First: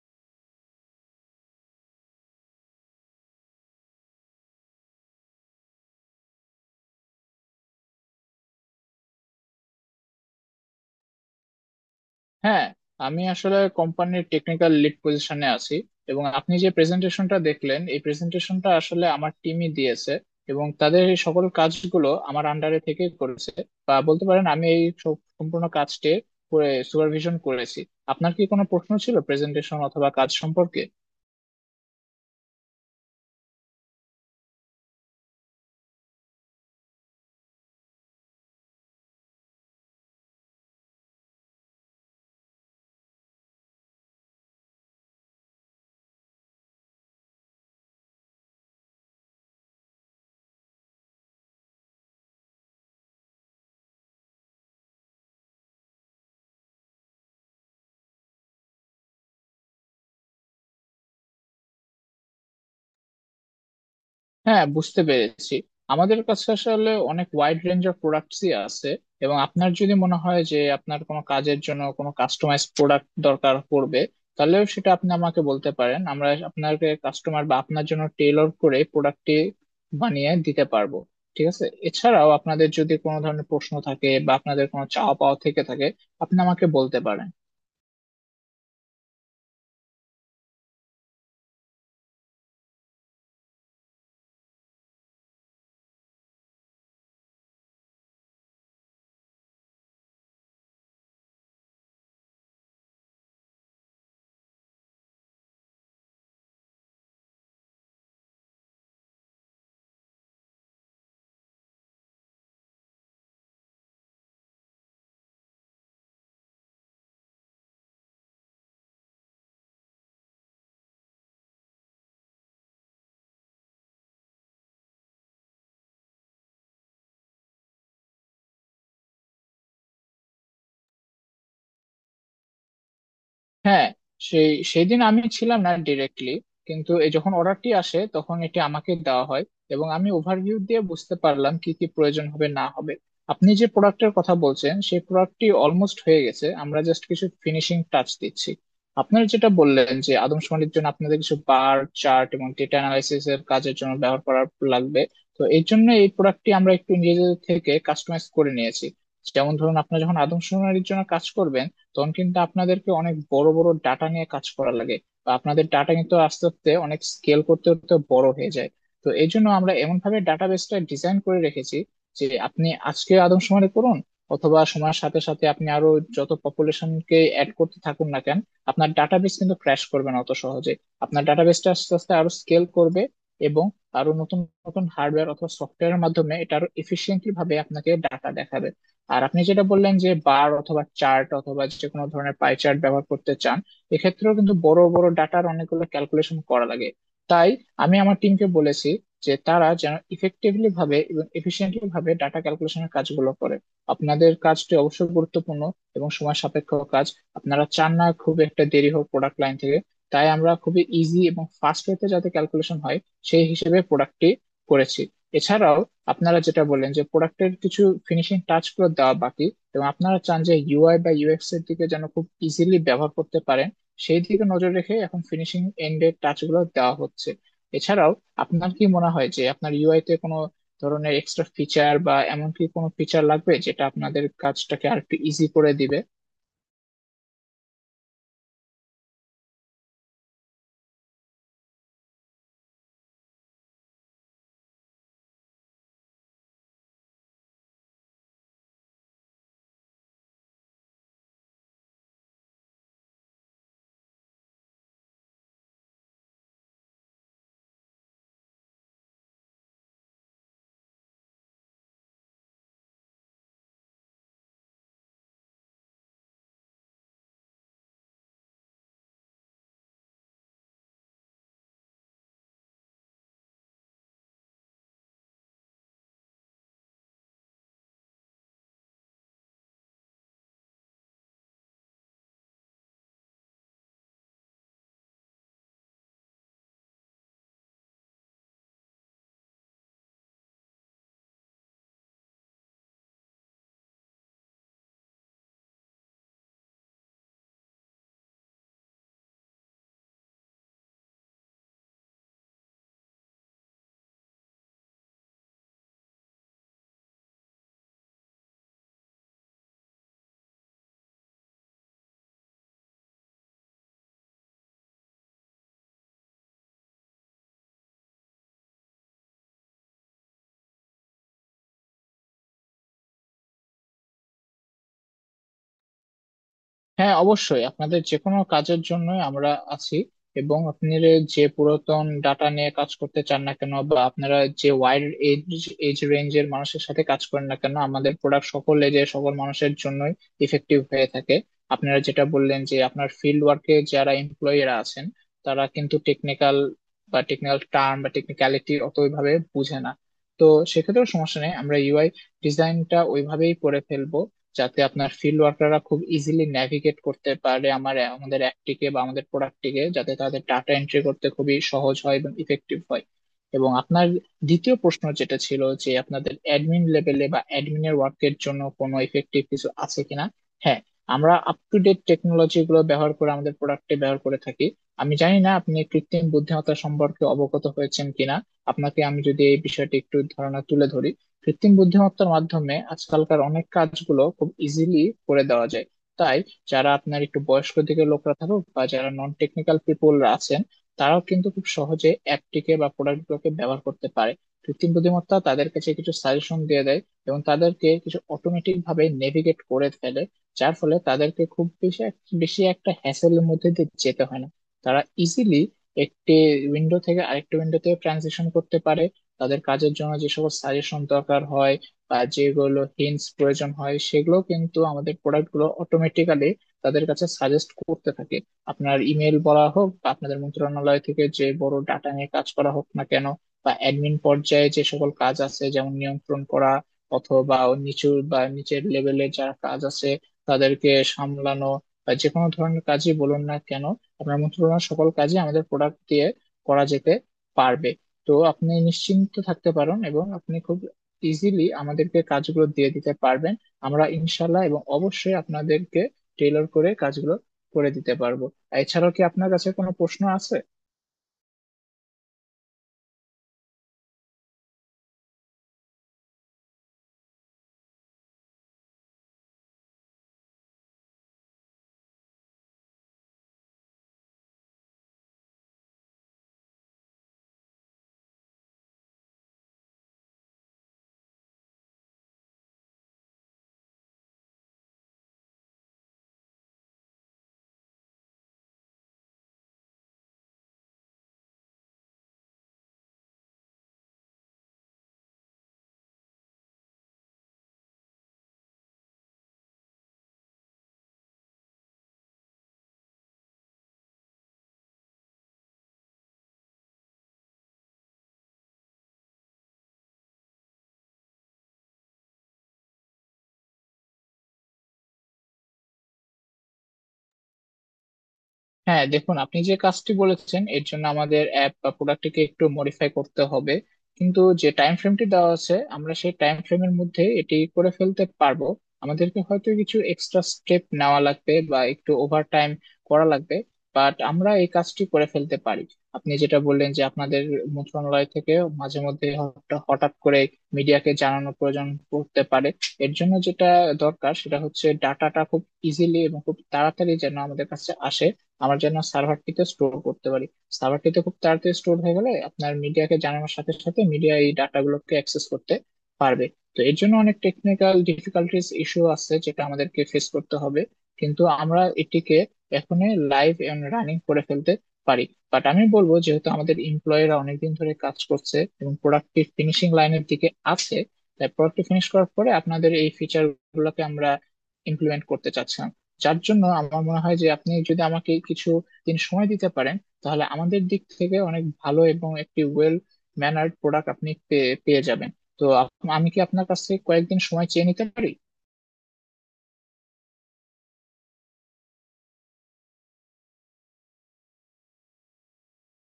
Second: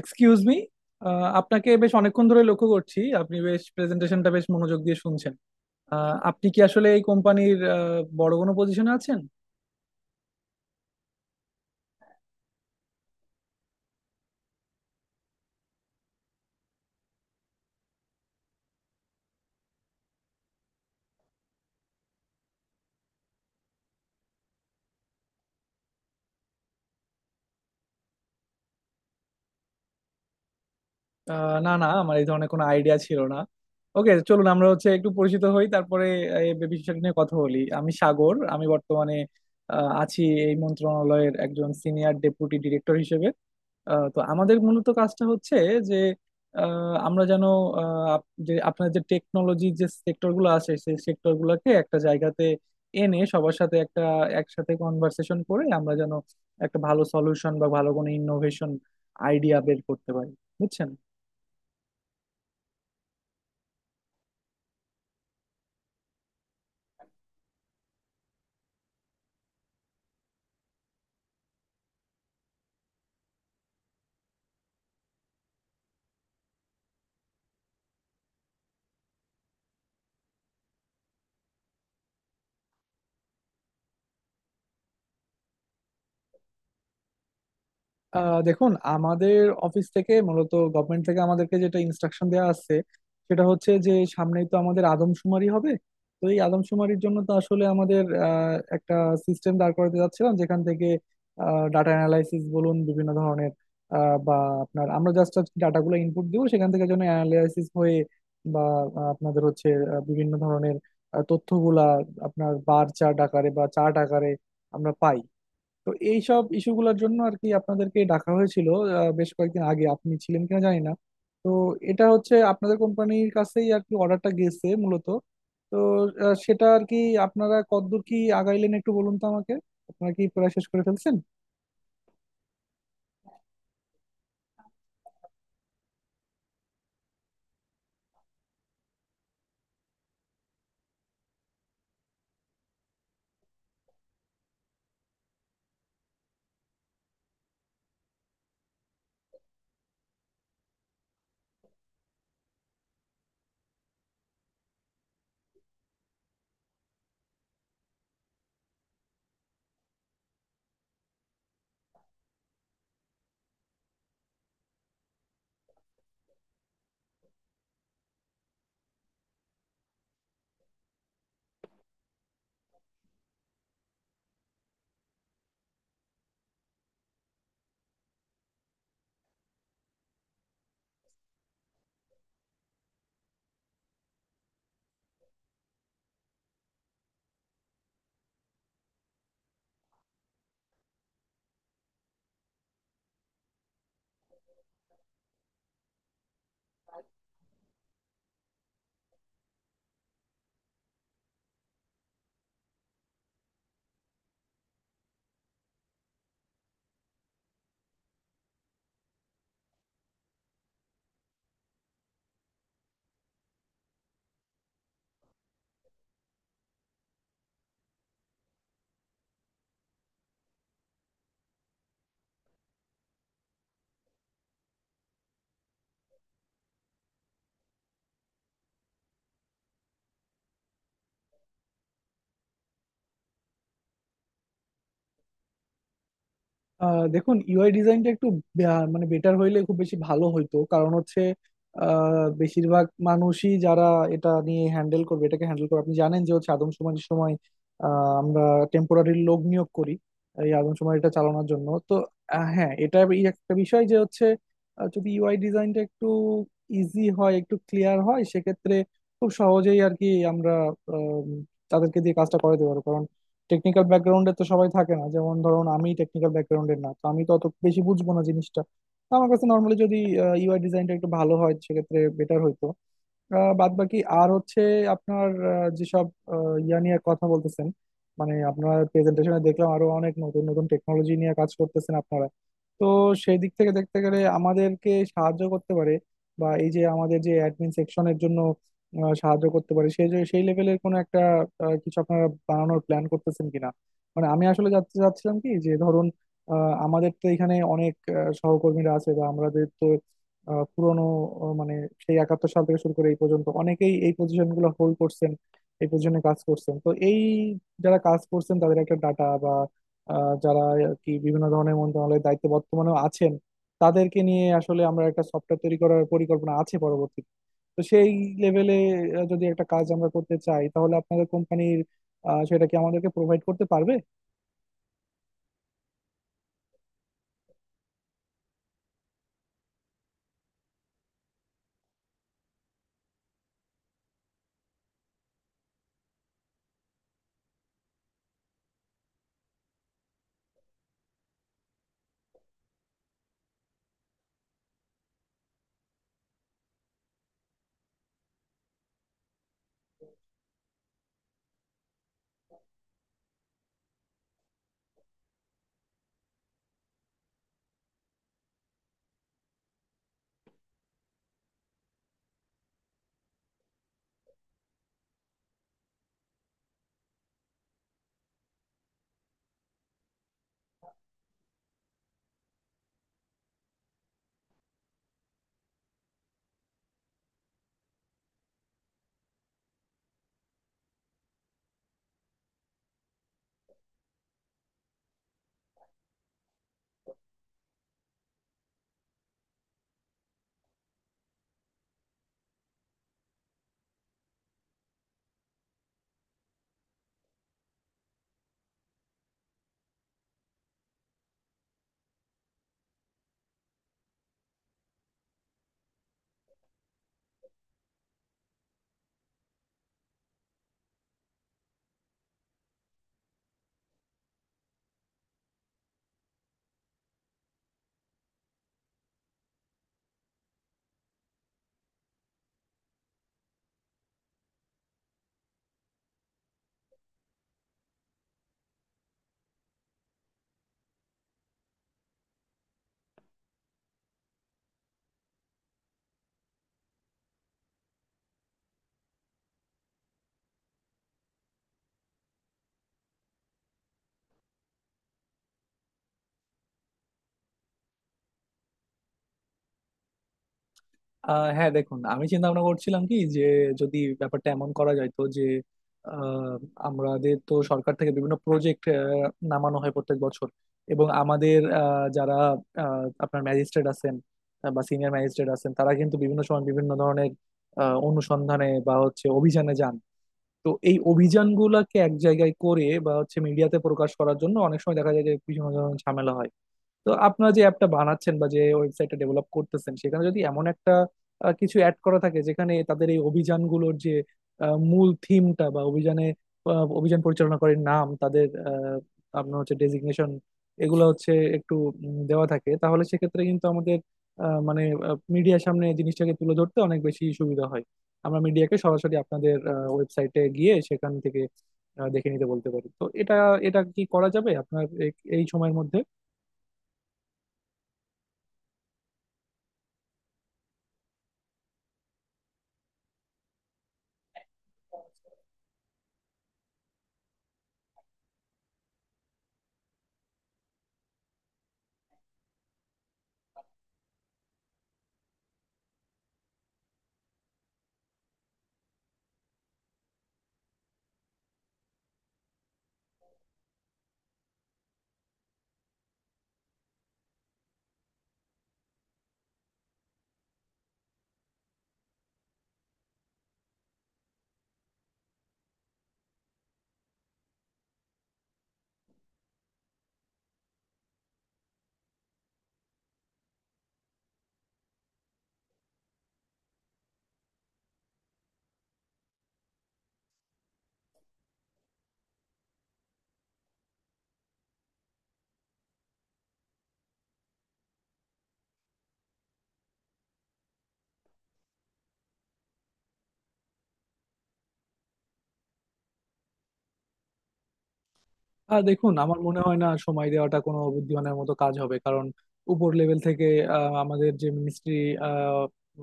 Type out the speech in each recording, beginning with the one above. Excuse me, আপনাকে বেশ অনেকক্ষণ ধরে লক্ষ্য করছি। আপনি বেশ প্রেজেন্টেশনটা বেশ মনোযোগ দিয়ে শুনছেন। আপনি কি আসলে এই কোম্পানির বড় কোনো পজিশনে আছেন? হ্যাঁ, আমি আসলে কোম্পানির টেকনিক্যাল লিড পজিশনে আছি। এবং আপনি যে প্রেজেন্টেশনটা দেখলেন এই প্রেজেন্টেশনটা আসলে আমার টিমই দিয়েছে এবং তাদের এই সকল কাজগুলো আমার আন্ডারে থেকে করেছে। বা বলতে পারেন আমি সম্পূর্ণ কাজটি সুপারভিশন করেছি। আপনার কি কোনো প্রশ্ন ছিল প্রেজেন্টেশন অথবা কাজ সম্পর্কে? না না, আমার এই ধরনের কোনো আইডিয়া ছিল না। ওকে, চলুন আমরা হচ্ছে একটু পরিচিত হই, তারপরে এই বিষয়টা নিয়ে কথা বলি। আমি সাগর, আমি বর্তমানে আছি এই মন্ত্রণালয়ের একজন সিনিয়র ডেপুটি ডিরেক্টর হিসেবে। তো আমাদের মূলত কাজটা হচ্ছে যে, আমরা যেন যে আপনার যে টেকনোলজি যে সেক্টর গুলো আছে সেই সেক্টর গুলোকে একটা জায়গাতে এনে সবার সাথে একটা একসাথে কনভার্সেশন করে আমরা যেন একটা ভালো সলিউশন বা ভালো কোনো ইনোভেশন আইডিয়া বের করতে পারি। বুঝছেন? হ্যাঁ, বুঝতে পেরেছি। আমাদের কাছে আসলে অনেক ওয়াইড রেঞ্জ অফ প্রোডাক্টসই আছে, এবং আপনার যদি মনে হয় যে আপনার কোনো কাজের জন্য কোনো কাস্টমাইজ প্রোডাক্ট দরকার পড়বে, তাহলেও সেটা আপনি আমাকে বলতে পারেন। আমরা আপনাকে কাস্টমার বা আপনার জন্য টেইলর করে প্রোডাক্টটি বানিয়ে দিতে পারবো। ঠিক আছে, এছাড়াও আপনাদের যদি কোনো ধরনের প্রশ্ন থাকে বা আপনাদের কোনো চাওয়া পাওয়া থেকে থাকে, আপনি আমাকে বলতে পারেন। আহ দেখুন, আমাদের অফিস থেকে মূলত গভর্নমেন্ট থেকে আমাদেরকে যেটা ইনস্ট্রাকশন দেওয়া আছে সেটা হচ্ছে যে সামনেই তো আমাদের আদমশুমারি হবে। তো এই আদমশুমারির জন্য তো আসলে আমাদের একটা সিস্টেম দাঁড় করাতে যাচ্ছিলাম যেখান থেকে ডাটা অ্যানালাইসিস বলুন, বিভিন্ন ধরনের বা আপনার, আমরা জাস্ট ডাটাগুলো ইনপুট দিব সেখান থেকে যেন অ্যানালাইসিস হয়ে, বা আপনাদের হচ্ছে বিভিন্ন ধরনের তথ্যগুলা আপনার বার চার্ট আকারে বা চার্ট আকারে আমরা পাই। তো এইসব ইস্যুগুলোর জন্য আর কি আপনাদেরকে ডাকা হয়েছিল। বেশ কয়েকদিন আগে আপনি ছিলেন কিনা জানি না। তো এটা হচ্ছে আপনাদের কোম্পানির কাছেই আর কি অর্ডারটা গেছে মূলত। তো সেটা আর কি আপনারা কতদূর কি আগাইলেন একটু বলুন তো আমাকে। আপনারা কি প্রায় শেষ করে ফেলছেন? হ্যাঁ, সেদিন আমি ছিলাম না ডিরেক্টলি, কিন্তু এই যখন অর্ডারটি আসে তখন এটি আমাকে দেওয়া হয়, এবং আমি ওভারভিউ দিয়ে বুঝতে পারলাম কি কি প্রয়োজন হবে না হবে। আপনি যে প্রোডাক্টের কথা বলছেন সেই প্রোডাক্টটি অলমোস্ট হয়ে গেছে, আমরা জাস্ট কিছু ফিনিশিং টাচ দিচ্ছি। আপনার যেটা বললেন যে আদমশুমারির জন্য আপনাদের কিছু বার চার্ট এবং ডেটা অ্যানালাইসিস এর কাজের জন্য ব্যবহার করার লাগবে, তো এই জন্য এই প্রোডাক্টটি আমরা একটু নিজেদের থেকে কাস্টমাইজ করে নিয়েছি। যেমন ধরুন আপনারা যখন আদমশুমারির জন্য কাজ করবেন, তখন কিন্তু আপনাদেরকে অনেক বড় বড় ডাটা নিয়ে কাজ করা লাগে, বা আপনাদের ডাটা কিন্তু আস্তে আস্তে অনেক স্কেল করতে করতে বড় হয়ে যায়। তো এই জন্য আমরা এমন ভাবে ডাটাবেসটা ডিজাইন করে রেখেছি যে আপনি আজকে আদমশুমারি করুন অথবা সময়ের সাথে সাথে আপনি আরো যত পপুলেশনকে অ্যাড করতে থাকুন না কেন, আপনার ডাটাবেস কিন্তু ক্র্যাশ করবে না অত সহজে। আপনার ডাটাবেসটা আস্তে আস্তে আরো স্কেল করবে এবং আরো নতুন নতুন হার্ডওয়্যার অথবা সফটওয়্যারের মাধ্যমে এটা আরো এফিসিয়েন্টলি ভাবে আপনাকে ডাটা দেখাবে। আর আপনি যেটা বললেন যে বার অথবা চার্ট অথবা যে কোনো ধরনের পাই চার্ট ব্যবহার করতে চান, এক্ষেত্রেও কিন্তু বড় বড় ডাটার অনেকগুলো ক্যালকুলেশন করা লাগে। তাই আমি আমার টিমকে বলেছি যে তারা যেন ইফেক্টিভলি ভাবে এবং এফিসিয়েন্টলি ভাবে ডাটা ক্যালকুলেশনের কাজগুলো করে। আপনাদের কাজটি অবশ্যই গুরুত্বপূর্ণ এবং সময় সাপেক্ষ কাজ, আপনারা চান না খুব একটা দেরি হোক প্রোডাক্ট লাইন থেকে। তাই আমরা খুবই ইজি এবং ফাস্ট ওয়েতে যাতে ক্যালকুলেশন হয় সেই হিসেবে প্রোডাক্টটি করেছি। এছাড়াও আপনারা যেটা বললেন যে প্রোডাক্টের কিছু ফিনিশিং টাচ গুলো দেওয়া বাকি এবং আপনারা চান যে ইউআই বা ইউএক্স এর দিকে যেন খুব ইজিলি ব্যবহার করতে পারেন, সেই দিকে নজর রেখে এখন ফিনিশিং এন্ডের টাচ গুলো দেওয়া হচ্ছে। এছাড়াও আপনার কি মনে হয় যে আপনার ইউআই তে কোনো ধরনের এক্সট্রা ফিচার বা এমন কি কোনো ফিচার লাগবে যেটা আপনাদের কাজটাকে আর একটু ইজি করে দিবে? আহ দেখুন, ইউআই ডিজাইনটা একটু বে- আহ মানে বেটার হইলে খুব বেশি ভালো হইতো, কারণ হচ্ছে বেশিরভাগ মানুষই যারা এটা নিয়ে হ্যান্ডেল করবে, এটাকে হ্যান্ডেল করবে, আপনি জানেন যে হচ্ছে আদমশুমারির সময় আমরা টেম্পোরারি লোক নিয়োগ করি এই আদমশুমারিটা চালানোর জন্য। তো হ্যাঁ, এটা এই একটা বিষয় যে হচ্ছে যদি ইউআই ডিজাইনটা একটু ইজি হয়, একটু ক্লিয়ার হয়, সেক্ষেত্রে খুব সহজেই আর কি আমরা আম, তাদেরকে দিয়ে কাজটা করাতে পারবো। টেকনিক্যাল ব্যাকগ্রাউন্ডে তো সবাই থাকে না, যেমন ধরুন আমি টেকনিক্যাল ব্যাকগ্রাউন্ডের না, তো আমি তো অত বেশি বুঝবো না জিনিসটা। তো আমার কাছে নর্মালি যদি ইউআই ডিজাইনটা একটু ভালো হয় সেক্ষেত্রে বেটার হইতো। আহ, বাদ বাকি আর হচ্ছে আপনার যেসব ইয়া নিয়ে কথা বলতেছেন, মানে আপনার প্রেজেন্টেশনে দেখলাম আরো অনেক নতুন নতুন টেকনোলজি নিয়ে কাজ করতেছেন আপনারা। তো সেই দিক থেকে দেখতে গেলে আমাদেরকে সাহায্য করতে পারে, বা এই যে আমাদের যে অ্যাডমিন সেকশনের জন্য সাহায্য করতে পারি সেই লেভেলের কোনো একটা কিছু আপনারা বানানোর প্ল্যান করতেছেন কিনা। মানে আমি আসলে জানতে চাচ্ছিলাম কি যে, ধরুন আমাদের তো এখানে অনেক সহকর্মীরা আছে, বা আমাদের তো পুরনো মানে সেই 71 সাল থেকে শুরু করে এই পর্যন্ত অনেকেই এই পজিশন গুলো হোল্ড করছেন, এই পজিশনে কাজ করছেন। তো এই যারা কাজ করছেন তাদের একটা ডাটা, বা যারা আর কি বিভিন্ন ধরনের মন্ত্রণালয়ের দায়িত্বে বর্তমানেও আছেন তাদেরকে নিয়ে আসলে আমরা একটা সফটওয়্যার তৈরি করার পরিকল্পনা আছে। তো সেই লেভেলে যদি একটা কাজ আমরা করতে চাই তাহলে আপনাদের কোম্পানির সেটা কি আমাদেরকে প্রোভাইড করতে পারবে? হ্যাঁ, অবশ্যই আপনাদের যে কোনো কাজের জন্য আমরা আছি। এবং আপনারা যে পুরাতন ডাটা নিয়ে কাজ করতে চান না কেন বা আপনারা যে ওয়াইড এজ এজ রেঞ্জের মানুষের সাথে কাজ করেন না কেন, আমাদের প্রোডাক্ট সকল এজে সকল মানুষের জন্যই ইফেক্টিভ হয়ে থাকে। আপনারা যেটা বললেন যে আপনার ফিল্ড ওয়ার্কে যারা এমপ্লয়িরা আছেন, তারা কিন্তু টেকনিক্যাল বা টেকনিক্যাল টার্ম বা টেকনিক্যালিটি অতভাবে বুঝে না, তো সেক্ষেত্রেও সমস্যা নেই। আমরা ইউআই ডিজাইনটা ওইভাবেই করে ফেলবো যাতে আপনার ফিল্ড ওয়ার্কাররা খুব ইজিলি ন্যাভিগেট করতে পারে আমাদের অ্যাপটিকে বা আমাদের প্রোডাক্টটিকে, যাতে তাদের ডাটা এন্ট্রি করতে খুবই সহজ হয় এবং ইফেক্টিভ হয়। এবং আপনার দ্বিতীয় প্রশ্ন যেটা ছিল যে আপনাদের অ্যাডমিন লেভেলে বা অ্যাডমিনের ওয়ার্কের জন্য কোনো ইফেক্টিভ কিছু আছে কিনা, হ্যাঁ, আমরা আপ টু ডেট টেকনোলজি গুলো ব্যবহার করে আমাদের প্রোডাক্টে ব্যবহার করে থাকি। আমি জানি না আপনি কৃত্রিম বুদ্ধিমত্তা সম্পর্কে অবগত হয়েছেন কিনা, আপনাকে আমি যদি এই বিষয়টি একটু ধারণা তুলে ধরি। কৃত্রিম বুদ্ধিমত্তার মাধ্যমে আজকালকার অনেক কাজগুলো খুব ইজিলি করে দেওয়া যায়। তাই যারা আপনার একটু বয়স্ক দিকের লোকরা থাকুক বা যারা নন টেকনিক্যাল পিপলরা আছেন, তারাও কিন্তু খুব সহজে অ্যাপটিকে বা প্রোডাক্টগুলোকে ব্যবহার করতে পারে। কৃত্রিম বুদ্ধিমত্তা তাদের কাছে কিছু সাজেশন দিয়ে দেয় এবং তাদেরকে কিছু অটোমেটিক ভাবে নেভিগেট করে ফেলে, যার ফলে তাদেরকে খুব বেশি একটা হ্যাসেলের মধ্যে দিয়ে যেতে হয় না। তারা ইজিলি একটি উইন্ডো থেকে আরেকটি উইন্ডোতে ট্রানজিশন করতে পারে। তাদের কাজের জন্য যে সকল সাজেশন দরকার হয় বা যেগুলো হিন্টস প্রয়োজন হয়, সেগুলো কিন্তু আমাদের প্রোডাক্ট গুলো অটোমেটিক্যালি তাদের কাছে সাজেস্ট করতে থাকে। আপনার ইমেল বলা হোক বা আপনাদের মন্ত্রণালয় থেকে যে বড় ডাটা নিয়ে কাজ করা হোক না কেন, বা অ্যাডমিন পর্যায়ে যে সকল কাজ আছে যেমন নিয়ন্ত্রণ করা অথবা নিচু বা নিচের লেভেলে যারা কাজ আছে তাদেরকে সামলানো, বা যে কোনো ধরনের কাজই বলুন না কেন, আপনার মন্ত্রণালয়ের সকল কাজই আমাদের প্রোডাক্ট দিয়ে করা যেতে পারবে। তো আপনি নিশ্চিন্ত থাকতে পারেন এবং আপনি খুব ইজিলি আমাদেরকে কাজগুলো দিয়ে দিতে পারবেন। আমরা ইনশাল্লাহ এবং অবশ্যই আপনাদেরকে টেলর করে কাজগুলো করে দিতে পারবো। এছাড়াও কি আপনার কাছে কোনো প্রশ্ন আছে? আহ হ্যাঁ দেখুন, আমি চিন্তা ভাবনা করছিলাম কি যে, যদি ব্যাপারটা এমন করা যায় তো যে আহ, আমাদের তো সরকার থেকে বিভিন্ন প্রজেক্ট নামানো হয় প্রত্যেক বছর, এবং আমাদের যারা আপনার ম্যাজিস্ট্রেট আছেন, বা সিনিয়র ম্যাজিস্ট্রেট আছেন, তারা কিন্তু বিভিন্ন সময় বিভিন্ন ধরনের অনুসন্ধানে বা হচ্ছে অভিযানে যান। তো এই অভিযানগুলোকে এক জায়গায় করে বা হচ্ছে মিডিয়াতে প্রকাশ করার জন্য অনেক সময় দেখা যায় যে বিভিন্ন ধরনের ঝামেলা হয়। তো আপনারা যে অ্যাপটা বানাচ্ছেন বা যে ওয়েবসাইটটা ডেভেলপ করতেছেন সেখানে যদি এমন একটা কিছু অ্যাড করা থাকে যেখানে তাদের এই অভিযানগুলোর যে মূল থিমটা, বা অভিযানে অভিযান পরিচালনা করে নাম তাদের আপনার হচ্ছে ডেজিগনেশন, এগুলো হচ্ছে একটু দেওয়া থাকে, তাহলে সেক্ষেত্রে কিন্তু আমাদের মানে মিডিয়ার সামনে জিনিসটাকে তুলে ধরতে অনেক বেশি সুবিধা হয়। আমরা মিডিয়াকে সরাসরি আপনাদের ওয়েবসাইটে গিয়ে সেখান থেকে দেখে নিতে বলতে পারি। তো এটা, এটা কি করা যাবে আপনার এই সময়ের মধ্যে? হ্যাঁ দেখুন, আপনি যে কাজটি বলেছেন এর জন্য আমাদের অ্যাপ বা প্রোডাক্টটিকে একটু মডিফাই করতে হবে, কিন্তু যে টাইম ফ্রেমটি দেওয়া আছে আমরা সেই টাইম ফ্রেমের মধ্যে এটি করে ফেলতে পারবো। আমাদেরকে হয়তো কিছু এক্সট্রা স্টেপ নেওয়া লাগবে বা একটু ওভার টাইম করা লাগবে, বাট আমরা এই কাজটি করে ফেলতে পারি। আপনি যেটা বললেন যে আপনাদের মন্ত্রণালয় থেকে মাঝে মধ্যে হঠাৎ হঠাৎ করে মিডিয়াকে জানানোর প্রয়োজন পড়তে পারে, এর জন্য যেটা দরকার সেটা হচ্ছে ডাটাটা খুব ইজিলি এবং খুব তাড়াতাড়ি যেন আমাদের কাছে আসে, আমার যেন সার্ভারটিতে স্টোর করতে পারি। সার্ভারটিতে খুব তাড়াতাড়ি স্টোর হয়ে গেলে আপনার মিডিয়াকে জানানোর সাথে সাথে মিডিয়া এই ডাটাগুলোকে অ্যাক্সেস করতে পারবে। তো এর জন্য অনেক টেকনিক্যাল ডিফিকাল্টিস ইস্যু আছে যেটা আমাদেরকে ফেস করতে হবে, কিন্তু আমরা এটিকে এখনই লাইভ এন্ড রানিং করে ফেলতে পারি। বাট আমি বলবো, যেহেতু আমাদের এমপ্লয়িরা অনেকদিন ধরে কাজ করছে এবং প্রোডাক্টটি ফিনিশিং লাইনের দিকে আছে, তাই প্রোডাক্টটি ফিনিশ করার পরে আপনাদের এই ফিচার গুলোকে আমরা ইমপ্লিমেন্ট করতে চাচ্ছি। যার জন্য আমার মনে হয় যে আপনি যদি আমাকে কিছু দিন সময় দিতে পারেন, তাহলে আমাদের দিক থেকে অনেক ভালো এবং একটি ওয়েল ম্যানার্ড প্রোডাক্ট আপনি পেয়ে পেয়ে যাবেন। তো আমি কি আপনার কাছ থেকে কয়েকদিন সময় চেয়ে নিতে পারি? আর দেখুন, আমার মনে হয় না সময় দেওয়াটা কোনো বুদ্ধিমানের মতো কাজ হবে, কারণ উপর লেভেল থেকে আমাদের যে মিনিস্ট্রি,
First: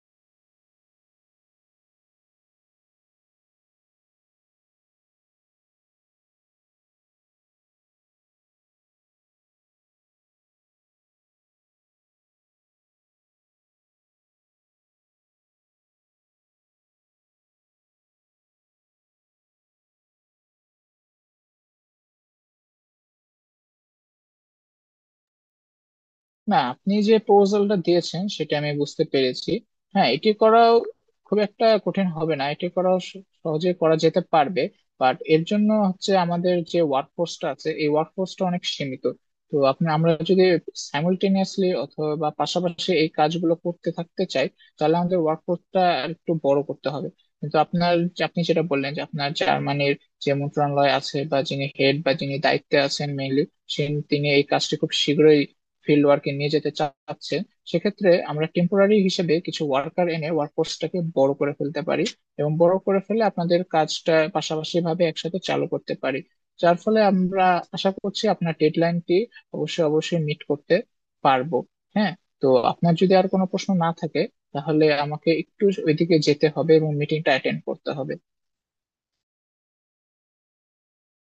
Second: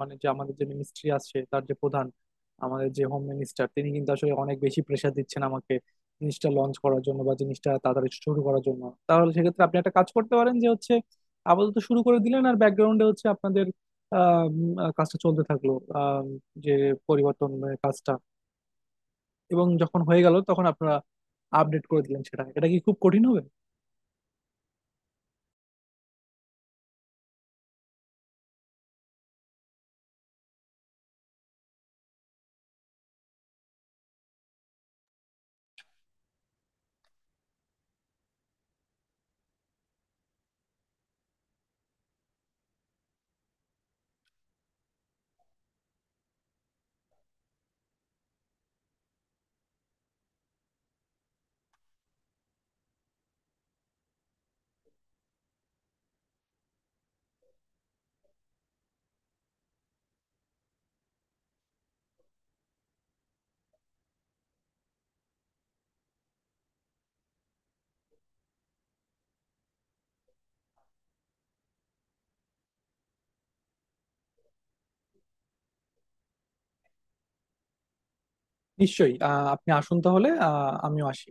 মানে যে আমাদের যে মিনিস্ট্রি আসছে তার যে প্রধান, আমাদের যে হোম মিনিস্টার, তিনি কিন্তু আসলে অনেক বেশি প্রেশার দিচ্ছেন আমাকে জিনিসটা লঞ্চ করার জন্য বা জিনিসটা তাড়াতাড়ি শুরু করার জন্য। তাহলে সেক্ষেত্রে আপনি একটা কাজ করতে পারেন যে হচ্ছে, আপাতত শুরু করে দিলেন, আর ব্যাকগ্রাউন্ডে হচ্ছে আপনাদের কাজটা চলতে থাকলো, আহ, যে পরিবর্তন কাজটা, এবং যখন হয়ে গেল তখন আপনারা আপডেট করে দিলেন সেটা। এটা কি খুব কঠিন হবে? না, আপনি যে প্রপোজালটা দিয়েছেন সেটা আমি বুঝতে পেরেছি। হ্যাঁ, এটি করাও খুব একটা কঠিন হবে না, এটি করাও সহজে করা যেতে পারবে। বাট এর জন্য হচ্ছে আমাদের যে ওয়ার্ক ফোর্সটা আছে এই ওয়ার্ক ফোর্সটা অনেক সীমিত। তো আমরা যদি সাইমultaneously অথবা পাশাপাশি এই কাজগুলো করতে থাকতে চাই, তাহলে আমাদের ওয়ার্ক ফোর্সটা একটু বড় করতে হবে। কিন্তু আপনার আপনি যেটা বললেন যে আপনার জার্মানির যে মন্ত্রণালয় আছে বা যিনি হেড বা যিনি দায়িত্বে আছেন মেইনলি, তিনি এই কাজটি খুব শীঘ্রই ফিল্ড ওয়ার্কে নিয়ে যেতে চাচ্ছে। সেক্ষেত্রে আমরা টেম্পোরারি হিসেবে কিছু ওয়ার্কার এনে ওয়ার্কফোর্সটাকে বড় করে ফেলতে পারি এবং বড় করে ফেলে আপনাদের কাজটা পাশাপাশি ভাবে একসাথে চালু করতে পারি। যার ফলে আমরা আশা করছি আপনার ডেডলাইনটি অবশ্যই অবশ্যই মিট করতে পারবো। হ্যাঁ, তো আপনার যদি আর কোনো প্রশ্ন না থাকে, তাহলে আমাকে একটু ওইদিকে যেতে হবে এবং মিটিংটা অ্যাটেন্ড করতে হবে। নিশ্চয়ই। আপনি আসুন তাহলে, আমিও আসি।